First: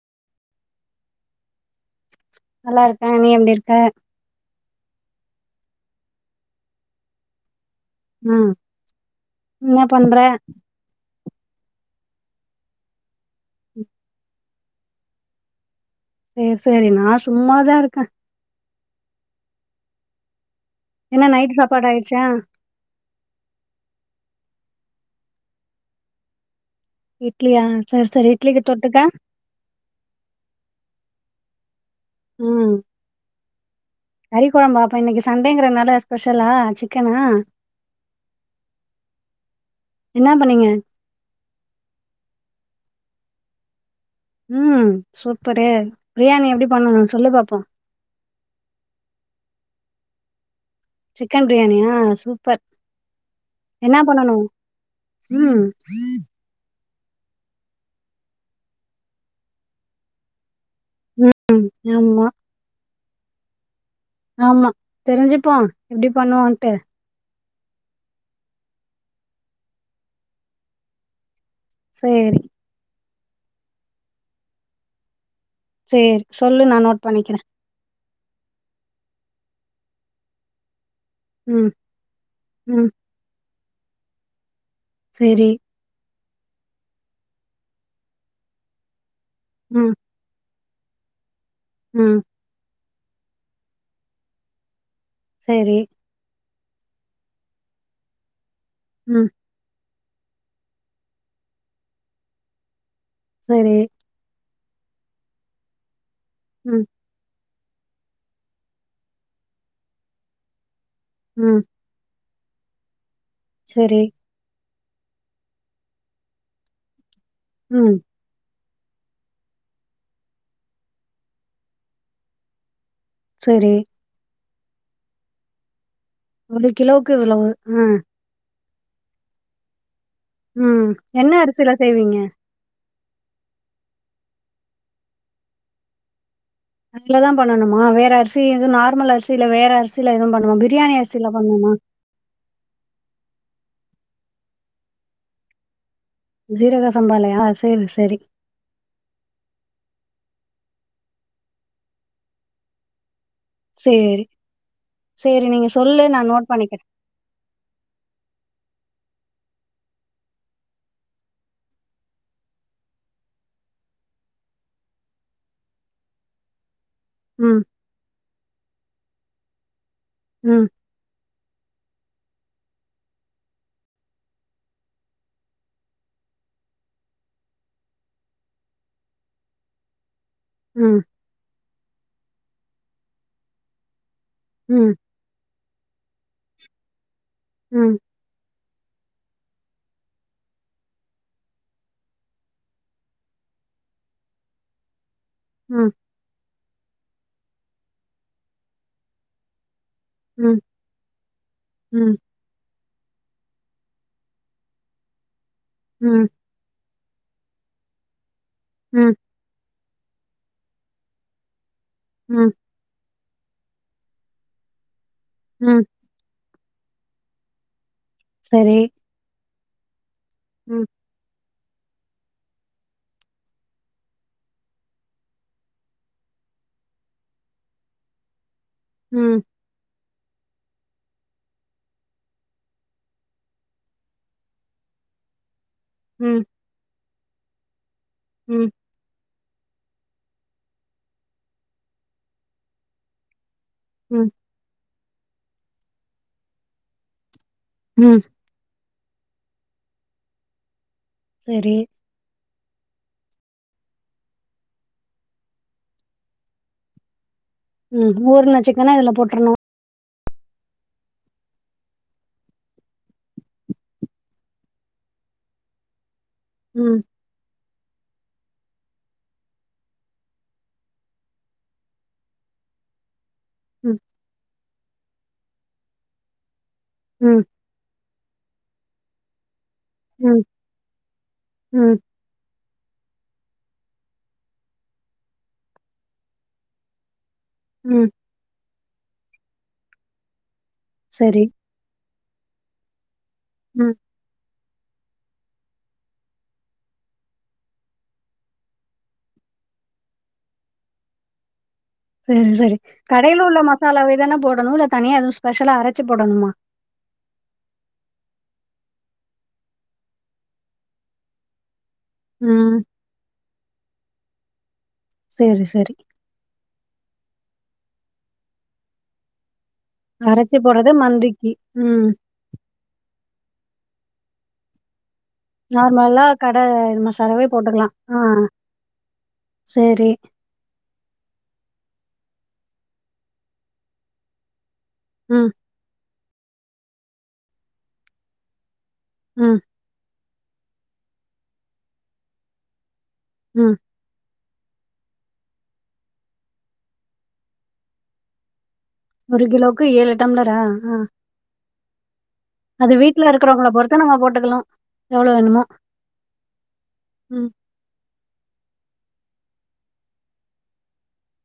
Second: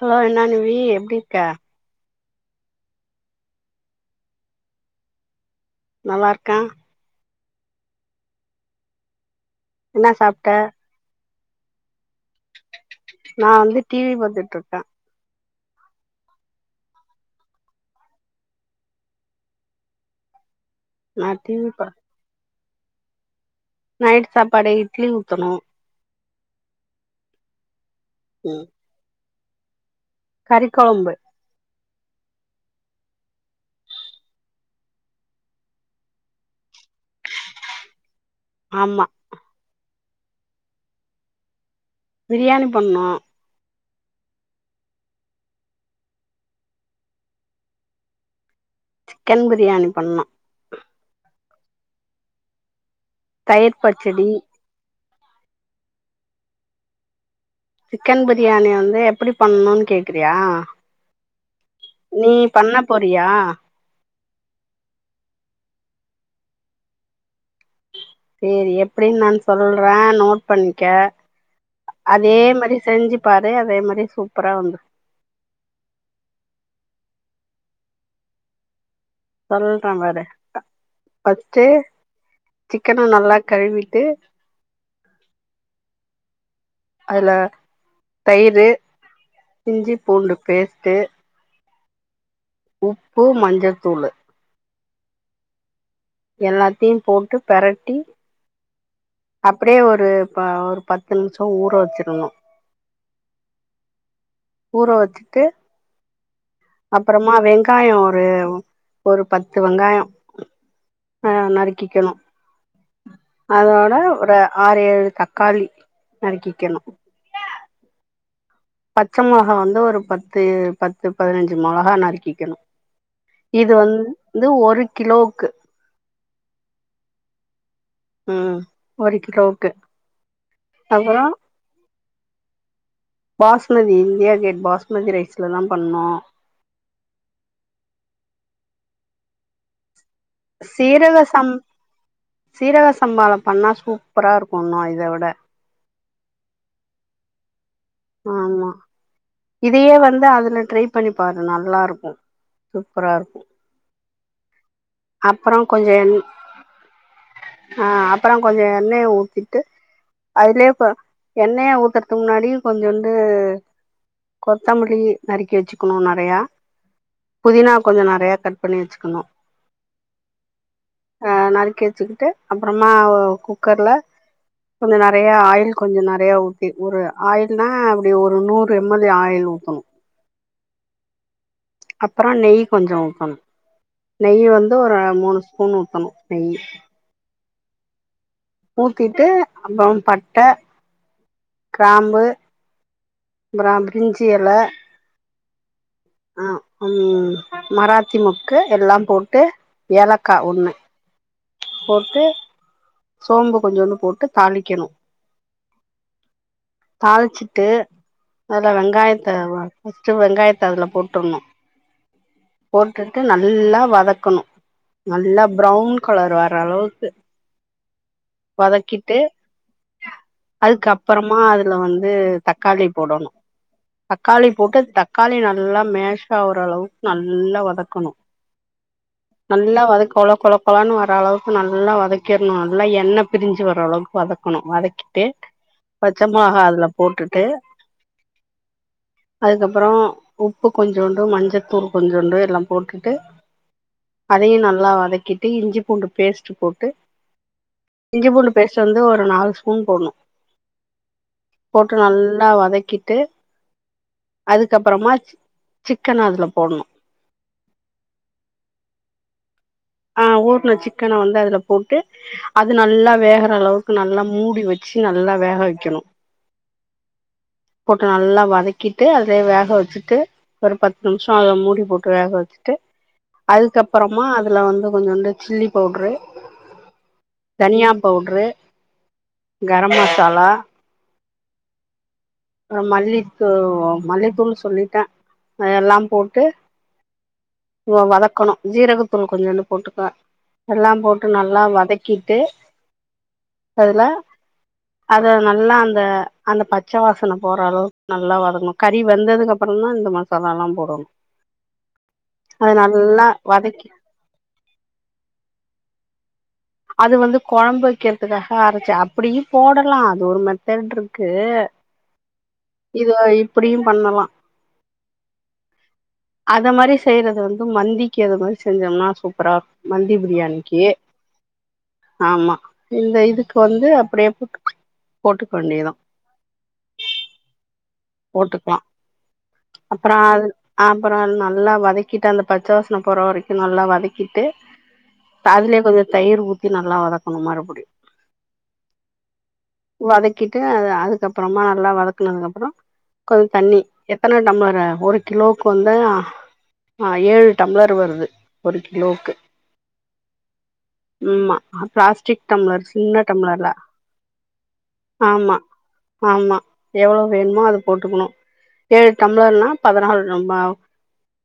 Hello என்னா நிவி எப்டிருக்க நல்லா இருக்கே நீ எப்டி இருக்க நல்லா இருக்கே ம், என்ன பண்ற நா வந்து டிவி பாத்துட்டு இரு சேரி சேரி நா சும்மாதா இருக்கே என்ன நா நைட்டு டிவி பா சாப்பாடு ஆயிடுச்சா நைட் சாப்பாடு இட்லி ஊத்தணு இட்லியா சேரி சேரி இட்லிக்கு தொட்டுக்க கறிக்கொழம்பு ம் கறிக்கொழம்பா அப்ப இன்னைக்கி சண்டேங்கறனால ஸ்பெஷலா சிக்கனா ஆமா என்னா பண்ணீங்க பிரியாணி பண்ணோ ம் சூப்பரு பிரியாணி எப்டி பண்ணணு சொல்லு பாப்போ சிக்கன் பிரியாணி பண்ணோ சிக்கன் பிரியாணியா சூப்பர் தயிர் என்ன பச்சடி பண்ணணு ம் சிக்கன் பிரியாணி வந்து எப்படி பண்ணுன் கேக்றியா ம் ஆமா பண்ண போறியா ஆமா தெரிஞ்சுப்போ எப்டி பண்ணுன்ட்டு சேரி எப்டின் நான் சொல்ற நோட் பண்ணிக்கே அதே சேரி மாரி செஞ்சி பாரு அதே மாரி சூப்பரா வந்து சேர் சொல்லு நா நோட் பண்ணிக்கிற சொல்ற பாரு ஃபர்ஸ்ட்டு ம் ம் சிக்கன நல்லா கழுவிட்டு செரி அதுல தயிரு ம் இஞ்சி பூண்டு பேஸ்டு ம் உப்பு மஞ்சதூளு செரி எல்லாத்தையு போட்டு பெரட்டி ம் அப்டியே ஒரு ஒரு பத்து நிம்ஷோ ஊற வச்சிர்ணு செரி ஊறவச்சிட்டு ம் அப்புறமா வெங்காயோ ஒரு ஒரு பத்து வெங்காயோ அ ம், நறு க்கிணு அதோட சரி, ஒரு ஆறு ஏழு தக்காளி நறுக்கிக்கணு ம் பச்ச மொளகா வந்து ஒரு பத்து பத்து பதினஞ்சு மொளகா நறுக்கிக்கணு சரி. இது வந்து ஒரு கிலோக்கு ஒரு கிலோக்கு இவ்ளவு ம் ம் ஒரு கிலோக்கு ம் என்ன அரிசில செய்வீங்க பாஸ்மதி இந்தியா கேட் பாஸ்மதி ரைஸ்ல தா பண்ணோ அதுலதா பண்ணனுமா வேற அரிசி எது நார்மல் அரிசி இல்ள வேற அரிசில எதுவு பண் சீரக சம் சீரக சம்பாளா பண்ணா சூப்பரா இருக்கு இன்னு இத விட சீரக சம்பாளையா செரி செரி ஆமா இதையே வந்து அதுல ட்ரை பண்ணி பாரு நல்லாருக்கு சூப்பராருக்கு செரி செரி நீங்க கொஞ்சோ சொல்லு எண் நா நோட் பண்ணிக்ற ஆ அப்பற கொஞ்ச எண்ணெய ஊத்திட்டு அதுலே இப்ப எண்ணெய ஊத்றதுக் முன்னாடி கொஞ்சோன்டு கொத்தமல்லி நறுக்கி வச்சுக்கணு நறையா ம், புதினா கொஞ்ச நறையா கட் பண்ணி வச்சுக்குணு ம் அ நறுக்கி வச்சுக்கிட்டு அப்புறமா குக்கர்ல கொஞ்ச நறையா ஆயில் கொஞ்ச நறையா ஊத்தி ஒரு ஆயில்னா அப்டி ஒரு நூறு எம்எல் ஆயில் ஊத்தணு ம் அப்புறோ நெய் கொஞ்சோ ஊத்தணு நெய் வந்து ம், ஒரு மூணு ஸ்பூன் ஊத்தணு நெய்யி ம் ஊத்திட்டு அப்றோ பட்ட கிராம்பு அப்றா பிரிஞ்சி எல ம் ஆ ம் மராத்தி முக்கு எல்லா போட்டு ஏலக்கா ம், ஒன்னு ம், போட்டு சோம்பு கொஞ்சோன்டு போட்டு தாளிக்கணு ம் தாளிச்சிட்டு அதுல ம், வெங்காயத்த வ ஃபஸ்ட்டு வெங்காயத்த அதுல போட்டுர்ணு ம் போட்டுட்டு நல்லா வதக்கணு நல்லா ம். ப்ரவ்ன் கலர் வர்ற அளவுக்கு சரி. வதக்கிட்டு ம், அதுக்கப்றமா அதுல வந்து தக்காளி போடணு தக்காளி போட்டு தக்காளி நல்லா மேஷ் ஆவுற அளவுக் நல்லா வதக்கணு ம் நல்லா வதக் கொழ கொழ கொழான்னு வர அளவுக் கு நல்லா வதக்கிர்ணு நல்லா எண்ண பிரிஞ்சு வர அளவுக்கு வதக்கணு வதக்கிட்டு பச்ச ம், மொளகா அதுல போட்டுட்டு ம் அதுக்கப்றோ உப்பு கொஞ்சோண்டு மஞ்சத்தூள் கொஞ்சோண்டு எல்லா போட்டுட்டு [unintelligible] ம் அதயு நல்லா வதக்கிட்டு இஞ்சி பூண்டு பேஸ்ட் போட்டு ம். இஞ்சி பூண்டு பேஸ்டு வந்து ஒரு நாலு ஸ்பூன் போட்னு சரி. போட்டு நல்லா வதக்கி டு அதுக்கப்றமா சி சிக்கன் அதுல போட்ணு ம் ஊர்ன்ன சிக்கன அதுல போட்டுர்ணு ஆ ஊர்ன சிக்கன வந்து அதுல போட்டு அது நல்லா வேகுற அளவுக்கு நல்லா மூடி வச்சு நல்லா வேக வைக்கணு ம் போட்டு நல்லா வதக்கிட்டு அதுலே வேக வச்சுட்டு ஒரு பத்து நிமிசோ ஆகு மூடி போட்டு வேக வச்சுட்டு ம் அதுக்கப்றமா அதுல வந்து கொஞ்சோன்டு சில்லி பவுட்ரு ம் தனியா பவுட்ரு கரம் ம் மசாலா ம் அ மல்லி தூ மல்லி தூள் செல்லிட்டே அது எல்லா போட்டு வோ ம் வதக்கணு ஜீரகத்தூள் கொஞ்சோன்டு போட்டுக்க எல்லாம் போட்டு சரி நல்லா வதக் கிட்டு ம் அதுல அத நல்லா அந்த அந்த பச்ச வாச வாசன போற அளவுக்கு நல்லா வதக்கணு கறி வெந்ததுக்கு அப்றந்தா இந்த மசாலா எல்லா போடணு சேரி அது சேரி நல்லா கடையில உள்ள வதக்கி மசாலாவேதானா போடணு இல்ல தனியா எதுவு ஸ்பெஷலா அரச்சி போடணுமா அது வந்து கொழம்பு வைக்கிறதுக்காக அரச்சு அப்டியு போடலா அது ஒரு மெத்தட் இருக்கு ம் இத இப்டியும் பண்ணலா சேரி சேரி அத மாரி செய்யறதே வந்து மந்திக்கு இருக்க மாரி செஞ்சோம்னா சூப்பரா இருக்கூ அரைச்சி போட்றது மந்திக்கி ம் ஆமா இந்த இதுக்கு வந்து அப்டியே போட்டுக் நார்மலா கட இது மசாலாவே போட்டுக்லா போட்டுக்லா அப்பறா அது அப்பறோ நல்லா வதக்கிட்டு அந்த பச்ச வாசன போற வரைக்கு நல்லா வதக்கிட்டு ம் அதுலேயே கொஞ்ச தயிர் ஊத்தி நல்லா வதக்கணு மறுபடியு ம் வதக்கிட்டு அ அதுக்கப்புறமா நல்லா வதக்குனதுக்கு அப்புறோ கொஞ்சோ ம் தண்ணி எத்தன டம்ளரு ஒரு கிலோவுக்கு வந்து அ ஏழு டம்ளர் வருது ஒரு கிலோ ஒரு கிலோவுக்கு ஏழு டம்லரா ஆ ம்மா பிளாஸ்டிக் டம்ளர் அது சின்ன வீட்ல டம்ளர்ல இருக்கிறவங்கள பொறுத்து நம்ம போட்டுக்கலா எவ்ளோ ஆமா வேணுமோ ஆமா எவ்ளோ ம் வேணுமோ அத போட்டுக்குணு ஏழு டம்ளர்னா பதினாலு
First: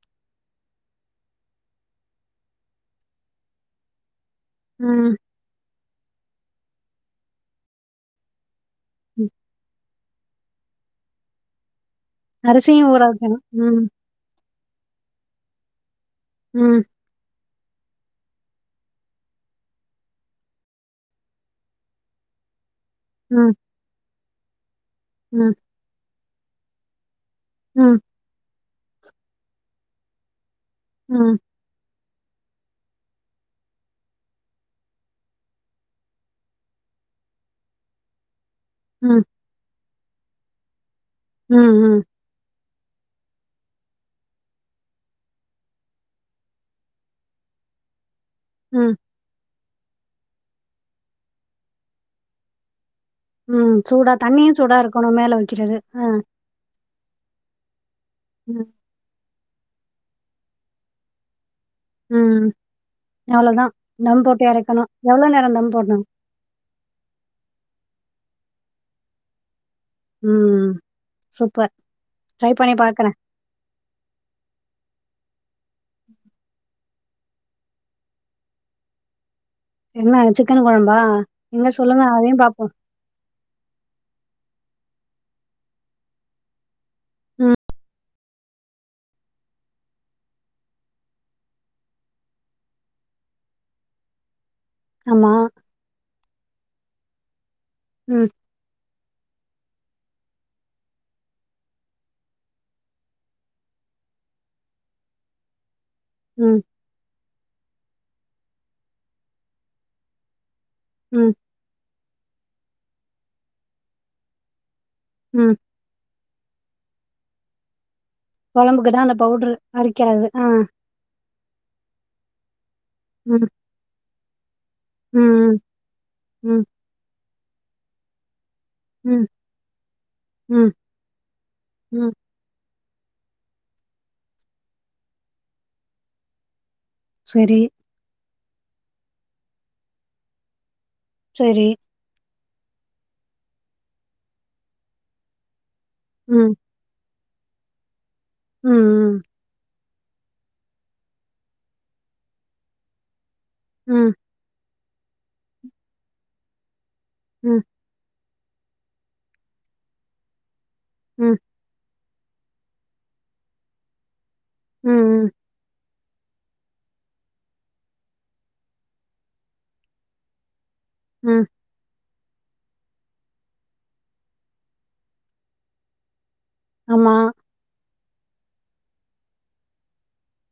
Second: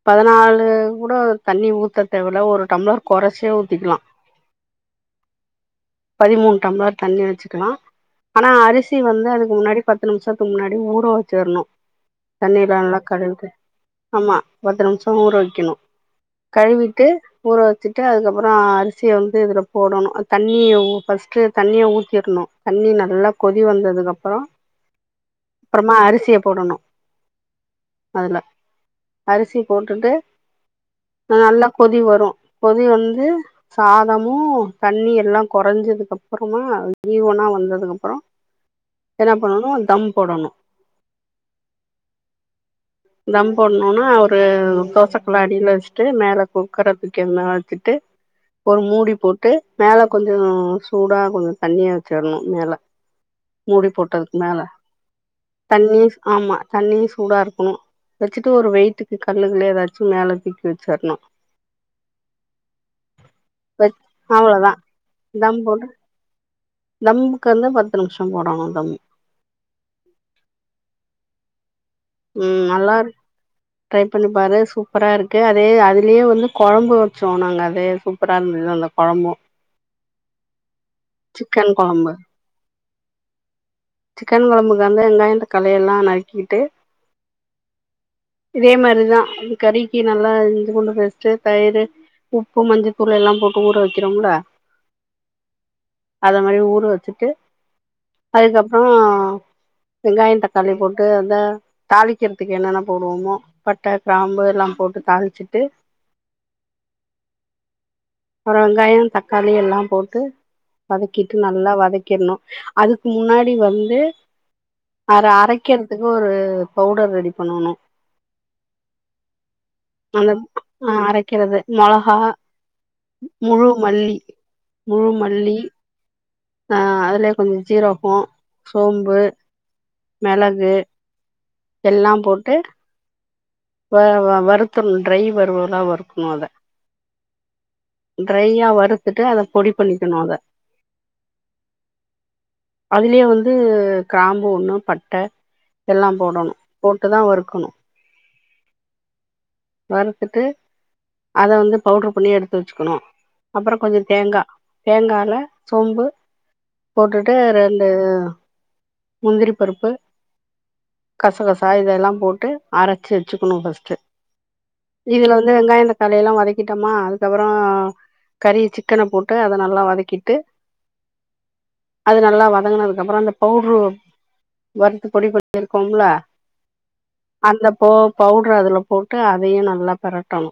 பதனாலு கூட தண்ணி ஊத்த தேவல ஒரு டம்ளர் கொறைச்சே ஊத்திக்கலா ம் பதிமூணு டம்ளர் தண்ணி வச்சுக்கலா ஆனா அரிசி வந்து ம் அதுக்கு முன்னாடி பத்து நிம்ஷத்துக்கு முன்னாடி ஊற வச்சர்ணு தண்ணில்லா அரிசியு நல்லா ஊற வைக்கணு கழுவுட்டு ம் ஆமா பத்து நிமிஷொ ஊர வக்கிணு ம் கழுவிட்டு ஊற வச்சுட்டு அதுக்கப்பற அரிசிய வந்து இதுல போடணு தண்ணிய ஃபஸ்ட்டு தண்ணிய ஊத்திர்ணு தண்ணி நல்லா ம் கொதி வந்ததுக்கு அப்பறோ ம் அப்பறமா அரிசிய போடணு ம் அதுல அரிசிய போட்டுட்டு ம் நல்லா கொதி வரு பொதி வந்து சாதமு தண்ணி எல்லா கொறஞ்சதுக்கு அப்பறமா ஈவனா வந்ததுக்கு அப்பறொ ம் என்ன பண்ணணு தம் போடணு ம் ம் தம் போட்ணோனா ஒரு தோசக்கல்ல அடியில வச்சுட்டு மேல குக்கர தூக்கி அது மேல் வச்சுட்டு ஒரு ம், மூடி போட்டு மேல கொஞ்ச சூடா கொஞ்ச தண்ணிய வச்சர்ணு மேல ம். மூடி சூடா போட்டதுக்கு தண்ணியும் மேல சூடா இருக்கணும் மேல வைக்கிறது. தண்ணி ஆ. ஆமா தண்ணியு சூடா இருக்குணு வெச்சுட்டு ம். ஒரு வெயிட்டுக்கு கல்லுகளயே ஏதாச்சு மேல தூக்கி வச்சிர்ணு ம் ம் அவ்ளோதா வ தம் போட்டு அவ்ளோதா எரக்கணு எவ்ளோ நேரொ தம் போட்ணு தம்முக்கு வந்து பத்து நிமிஷொ போடணு தம் ம் சூப்பர் ட்ரை ம் பண்ணி நல்லாருக் பார்க்குறேன். ட்ரை பண்ணிப்பாரு சூப்பரா இருக்கு அதே அதுலேயே வந்து கொழம்பு வைச்சோ நாங்க அதே சூப்பரா இருந்தது அந்த கொழம்பு என்ன சிக்கன் குழம்பா நீங்க சிக்கன் சொல்லுங்க கொழம்பு அதையு பாப்போ சிக்கன் குழம்புக்கு வந்து வெங்காய தக்காளியெல்லா நறுக்கிக்கிட்டு இதே மாரிதா கறிக்கு நல்லா இஞ்சி பூண்டு பேஸ்ட்டு தயிர் உப்பு மஞ்சத்தூள் எல்லா போட்டு ஊற வைக்கிறோங்களா ஆமா அத மாரி ஊற வெச்சுட்டு ம் அதுக்கப்புறோ வெங்காயொ தக்காளி போட்டு அத தாளிக்கிறதுக்கு என்னென்னா போடுவோமோ பட்ட கிராம்பு எல்லா போட்டு தாளிச்சுட்டு ம் அப்புற வெங்காயோ தக்காளி எல்லா போட்டு ம், வதக்கிட்டு நல் லா வதக்கிட்ணு அதுக்கு முன்னாடி வந்து அர ம். அரைக்கிற துக்கு ஒரு பவுடர் ரெடி பண்ணணு கொழம்புக்கு தா அந்த பவுட்ரு அந்த அ அரைக்கிறது மெளகா ம், முழு மல்லி முழு ம் மல்லி ம் ஆ அதலே கொஞ்ச ஜீரகொ சோம்பு ம், ம், மெளகு எல்லா ம். போட்டு வ வருத்துணு ட்ரை வருவலா வருக்கனு அத சரி ட்ரையா வருறுத்துட்டு அத பொடி பண்ணிக்கணு அத சரி அதுலயே வந்து கிராம்பு ஒண்ணு பட்ட எல்லா ம், போடணு போட்டு தா வறுக்கணு ம் ம் வறுத்துட்டு அத வந்து பவுட்ரு பண்ணி எடுத்து வெச்சுக்கணு அப்புற கொஞ்ச ம், தேங்கா தேங்கால சோம்பு போட்டுட்டு ம், ம், ரெண்டு முந்திரி பருப்பு ம், கசகச் சா இதெல்லா போட்டு அரச்சு வெச்சக்கணு ஃபஸ்ட்டு ம், இதுல வந்து வெங்காய தக் காளியெல்லா வதக்கிட்டோமா அதுக்கப்புறோ கறி சிக்கன போட்டு அத நல்லா வதக்கிட்டு ம் அது நல்லா வதங்குனதுக்கு அப்புறோ அந்த பவுட்ரு வருத்து பொடி [inaudible] இருக்கோம்லா ஆமா அந்த போ பவுட்ர அதுல போட்டு அதையு நல்லா பெரட்டணு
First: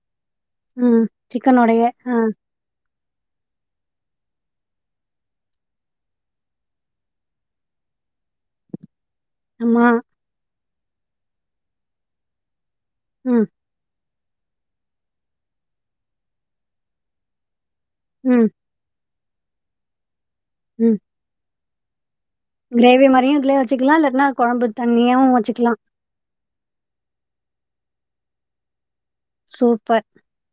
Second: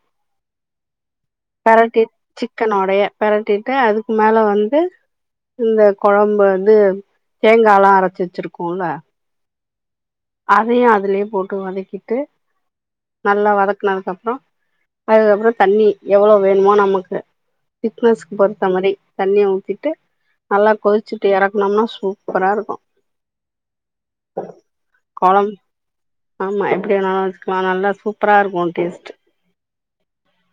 ம். சிக்கனோடயே. பெரட்டி ஆ. சிக்கனோடைய பெரட்டிட்டு அதுக்கு ‌மேல வந்து இந்த கொழம்பு வந்து தேங்கா எல்லா அரச்சு வெச்சிருக்கோல ஆமா அதையு அதுலயே போட்டு வதக்கிட்டு ம் நல்லா வதக்குனதுக்கு அப்புறொ அதுக்கப்புறோ தண்ணி எவ்ளோ வேணுமோ நமக்கு திக்னஸ்க்கு ம் பெருத்த மாரி தண்ணிய ஊத்திட்டு நல்லா ம் கொதிச்சிட்டு எறக்குனம்னா சூப்பரா இருக் கிரேவி மாரியு இதுலயே வெச்சுக்கலா இல்லட்னா கொழம்பு தண்ணியாவு வெச்சுக்கலா ஆமா எப்டினாலு வச்சுக்கலா நல்லா சூப்பரா இருக்கு டேஸ்ட் சூப்பர்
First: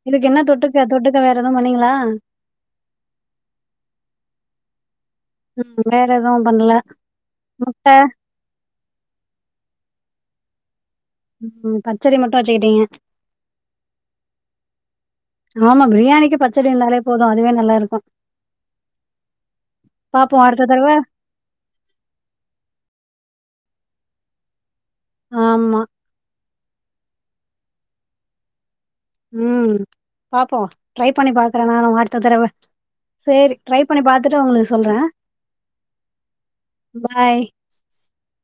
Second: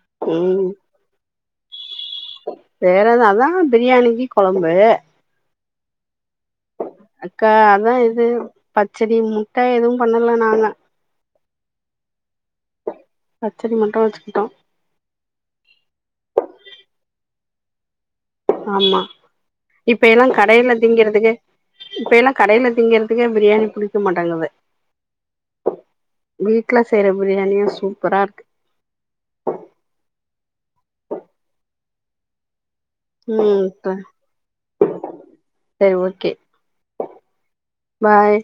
இதுக்கு என்ன ம் தொட்டுக்க தொட்டுக்க வேற எதுவு பண்ணீங்களா வேற எது அதா பிரியாணிக்கு கொழம்பு ம் வேற எதுவு பண்ணல அக்கா முட்ட அதா இது பச்சடி முட்ட எதுவு பண்ணல நானு ம் பச்சடி மட்டு வச்சுக்கிட்டீங்க பச்சடி மட்டு வச்சுக்கிட்டோ ஆமா பிரியாணிக்கு பச்சடி இருந்தாலே போதும் அதுவே நல்லா இருக்கு ஆமா இப்ப எல்லா பாப்போ அடுத்த கடையில தடவ திங்குறதுல்லயே இப்ப எல்லா கடையில திங்கறதுல்லயே பிரியாணி புடிக்க மாட்டங்கது ஆமா வீட்ல செய்ற பிரியாணியே சூப்பரா இருக்கு ம் பாப்போ ட்ரை பண்ணி பாக்குறே நானு அடுத்த தடவ சேரி ட்ரை பண்ணி ம் பாத்துட்டு உங்களுக்கு சொல்றே சரி ஓகே பாய். பாய்